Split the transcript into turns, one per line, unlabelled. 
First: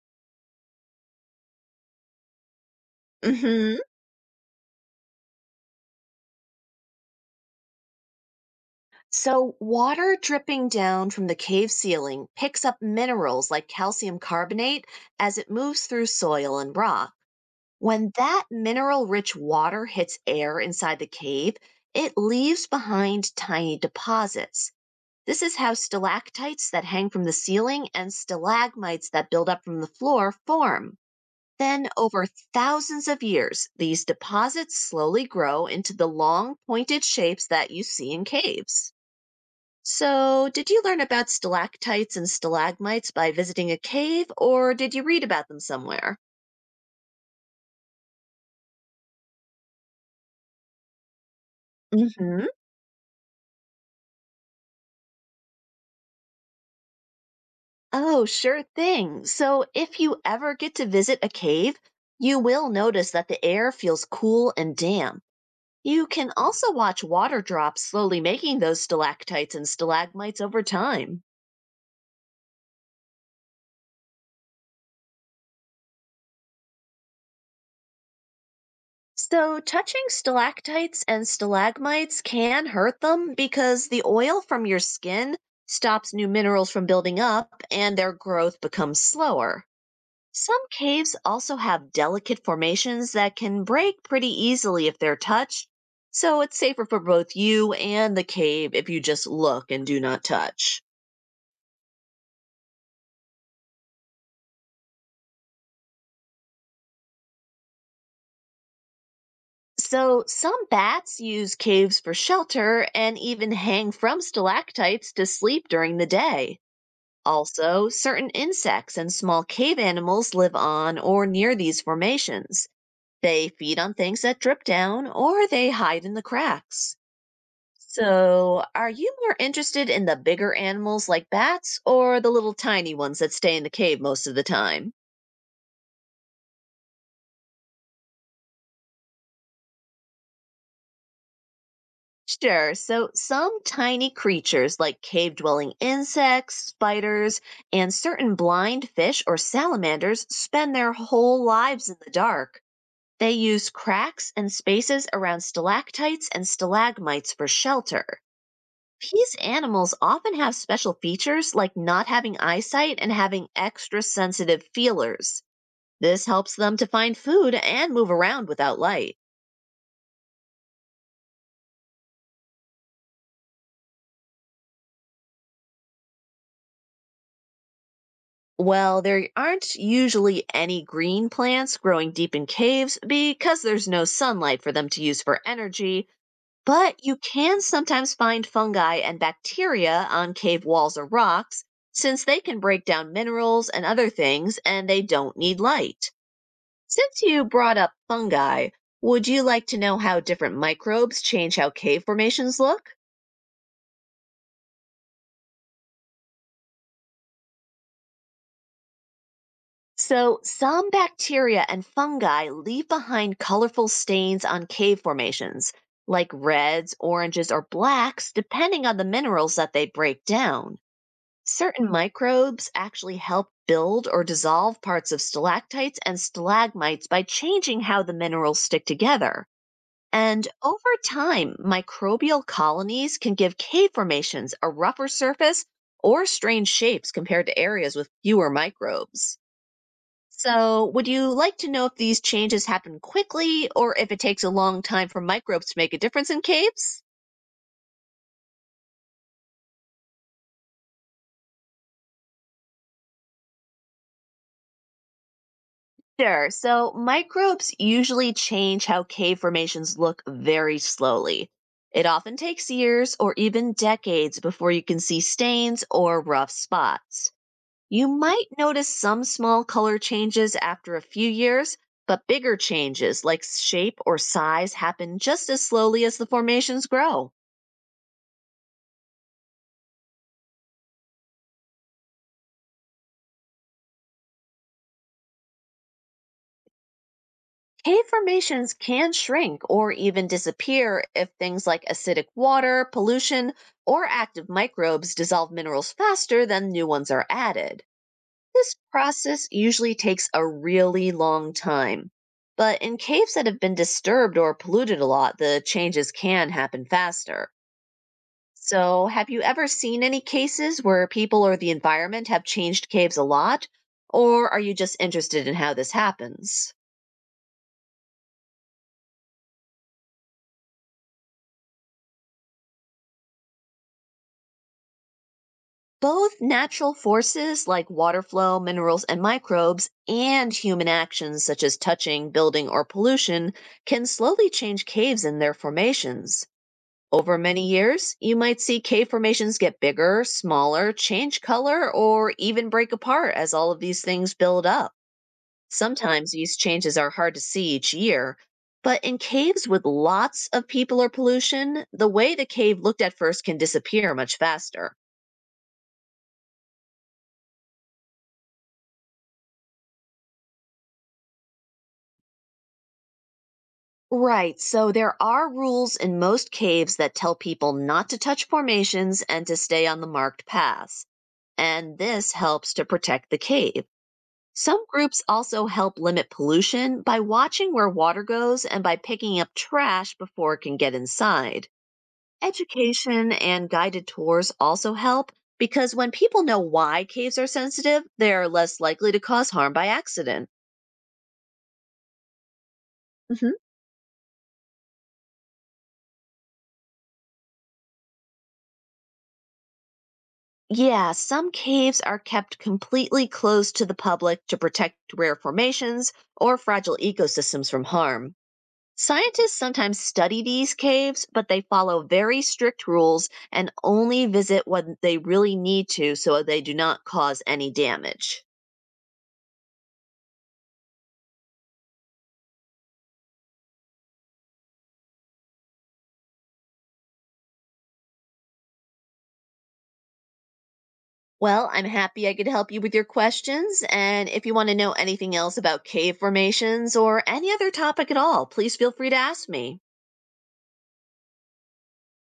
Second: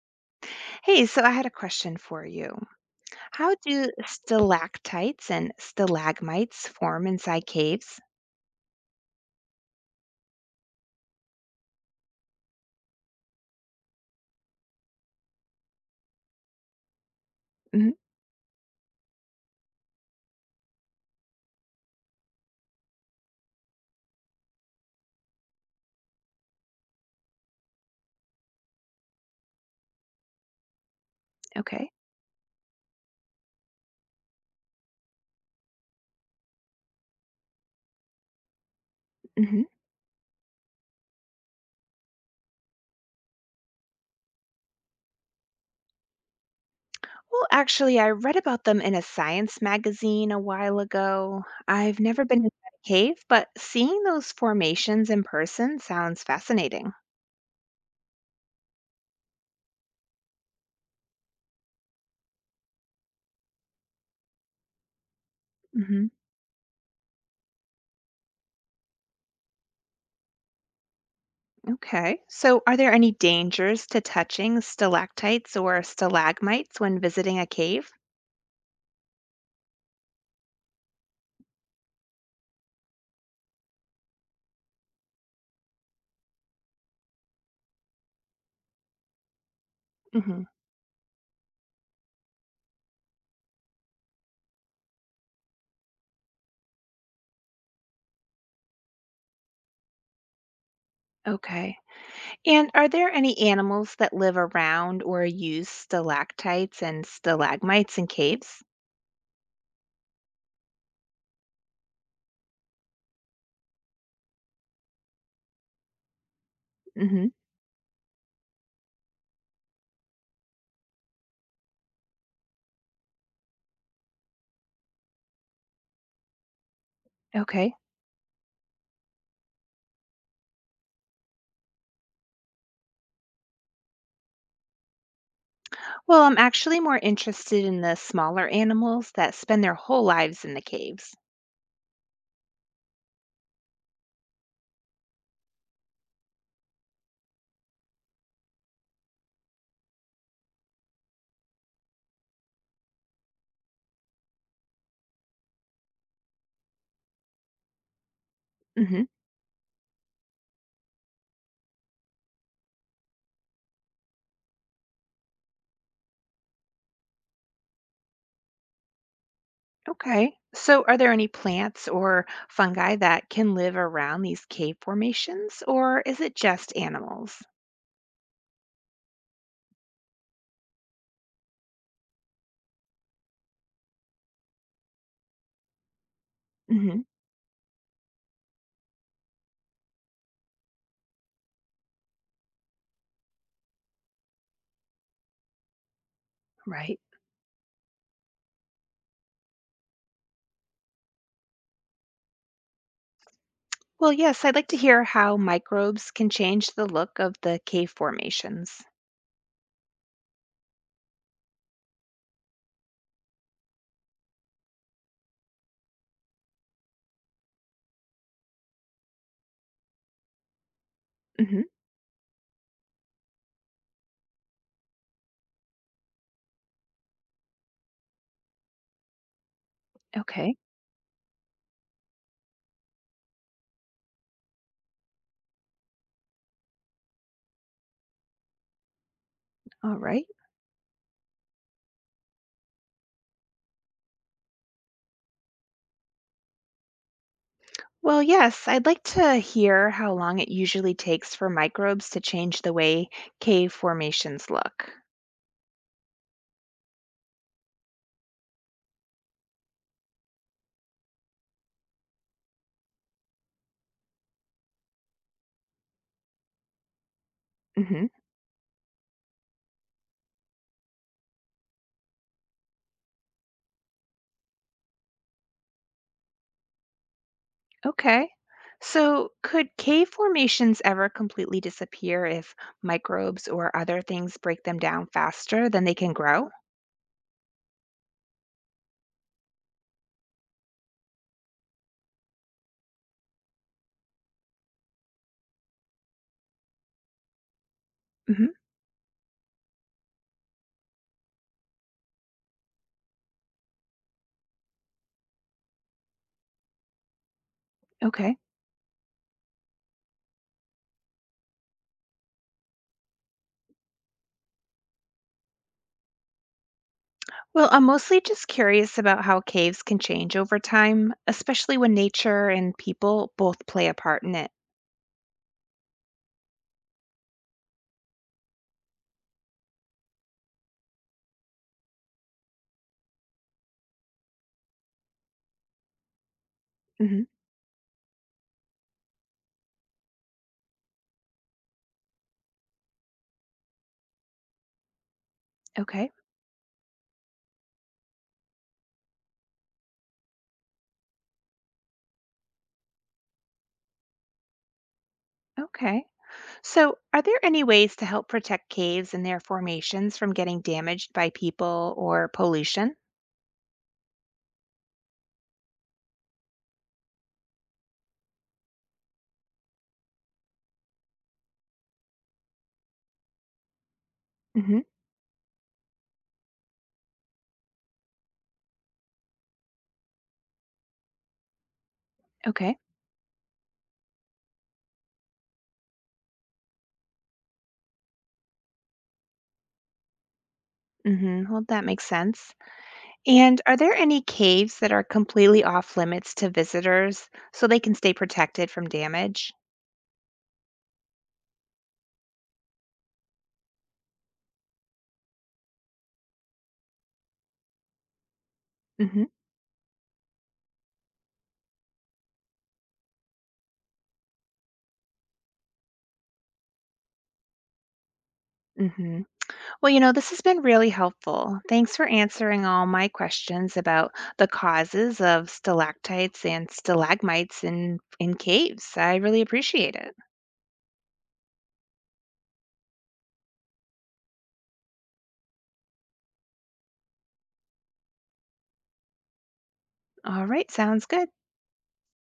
Hey, so I had a question for you. How
hmm
do stalactites and stalagmites form inside caves?
So, water dripping down from the cave ceiling picks up minerals like calcium carbonate as it moves through soil and rock.
Hmm.
When that mineral rich water hits air inside the cave, it leaves behind tiny deposits. This is how stalactites that hang from the ceiling and stalagmites that build up from the floor form. Then,
Okay.
over thousands of years, these deposits slowly grow into the long, pointed shapes that you see in caves.
Hmm.
So, did you learn about stalactites and stalagmites by visiting a cave, or did you read about them somewhere?
Well, actually, I read about them in a science magazine a while ago. I've never
Hmm.
been inside a cave, but seeing those formations in person sounds fascinating.
Oh, sure thing. So, if you ever get to visit a cave, you will notice that the air feels cool and damp.
Hmm.
You can also watch water drops slowly making those stalactites and stalagmites over time.
Okay. So, are there any dangers to touching stalactites or stalagmites when visiting a cave?
So, touching stalactites and stalagmites can hurt them because the oil from your skin stops new minerals from building up and their growth becomes slower.
Hmm.
Some caves also have delicate formations that can break pretty easily if they're touched, so it's safer for both you and the cave if you just look and do not touch.
Okay. And are there any animals that live around or use stalactites and stalagmites in caves?
So, some bats use caves for shelter and even hang from stalactites to sleep during the day.
Hmm.
Also, certain insects and small cave animals live on or near these formations. They feed on things that drip down or they hide in the cracks.
Okay.
So, are you more interested in the bigger animals like bats or the little tiny ones that stay in the cave most of the time?
Well, I'm actually more interested in the smaller animals that spend their whole lives in the caves.
Sure, so some tiny creatures like cave dwelling insects, spiders, and certain blind fish or salamanders spend their whole lives in the dark. They use cracks and spaces around stalactites and stalagmites for shelter.
Hmm.
These animals often have special features like not having eyesight and having extra sensitive feelers. This helps them to find food and move around without light.
Okay. So, are there any plants or fungi that can live around these cave formations, or is it just animals?
Well, there aren't usually any green plants growing deep in caves because there's no sunlight for them to use for energy,
Hmm.
but you can sometimes find fungi and bacteria on cave walls or rocks, since they can break down minerals and other things and they don't need light.
Right.
Since you brought up fungi, would you like to know how different microbes change how cave formations look?
Well, yes, I'd like to hear how microbes can change the look of the cave formations.
So, some bacteria and fungi leave behind colorful stains on cave formations, like reds, oranges, or blacks, depending on the minerals that they break down.
Hmm.
Certain microbes actually help build or dissolve parts of stalactites and stalagmites by changing how the minerals stick together. And
Okay.
over time, microbial colonies can give cave formations a rougher surface or strange shapes compared to areas with fewer microbes.
All right.
So, would you like to know if these changes happen quickly or if it takes a long time for microbes to make a difference in caves?
Well, yes, I'd like to hear how long it usually takes for microbes to change the way cave formations look.
Sure. So microbes usually change how cave formations look very slowly. It often takes years or even decades before you can see stains or rough spots.
Hmm.
You might notice some small color changes after a few years, but bigger changes like shape or size happen just as slowly as the formations grow.
Okay. So, could cave formations ever completely disappear if microbes or other things break them down faster than they can grow?
Cave formations can shrink or even disappear if things like acidic water, pollution, or active microbes dissolve minerals faster than new ones are added.
Hmm.
This process usually takes a really long time. But in caves that have been disturbed or polluted a lot, the changes can happen faster.
Okay.
So, have you ever seen any cases where people or the environment have changed caves a lot? Or are you just interested in how this happens?
Well, I'm mostly just curious about how caves can change over time, especially when nature and people both play a part in it.
Both natural forces like water flow, minerals, and microbes, and human actions such as touching, building, or pollution can slowly change caves and their formations.
Hmm.
Over many years, you might see cave formations get bigger, smaller, change color, or even break apart as all of these things build up.
Okay.
Sometimes these changes are hard to see each year, but in caves with lots of people or pollution, the way the cave looked at first can disappear much faster.
Okay. So, are there any ways to help protect caves and their formations from getting damaged by people or pollution?
Right. So there are rules in most caves that tell people not to touch formations and to stay on the marked paths. And this helps to protect the cave. Some
Hmm.
groups also help limit pollution by watching where water goes and by picking up trash before it can get inside.
Okay.
Education and guided tours also help because when people know why caves are sensitive, they're less likely to cause harm by accident.
Hmm. Well, that makes sense. And are there any caves that are completely off limits to visitors so they can stay protected from damage?
Yeah, some caves are kept completely closed to the public to protect rare formations or fragile ecosystems from harm.
Hmm.
Scientists sometimes study these caves, but they follow very strict rules and only visit when they really need to so they do not cause any damage.
Hmm. Well, you know, this has been really helpful. Thanks for answering all my questions about the causes of stalactites and stalagmites in caves. I really appreciate it.
Well, I'm happy I could help you with your questions. And if you want to know anything else about cave formations or any other topic at all, please feel free to ask me.
All right, sounds good.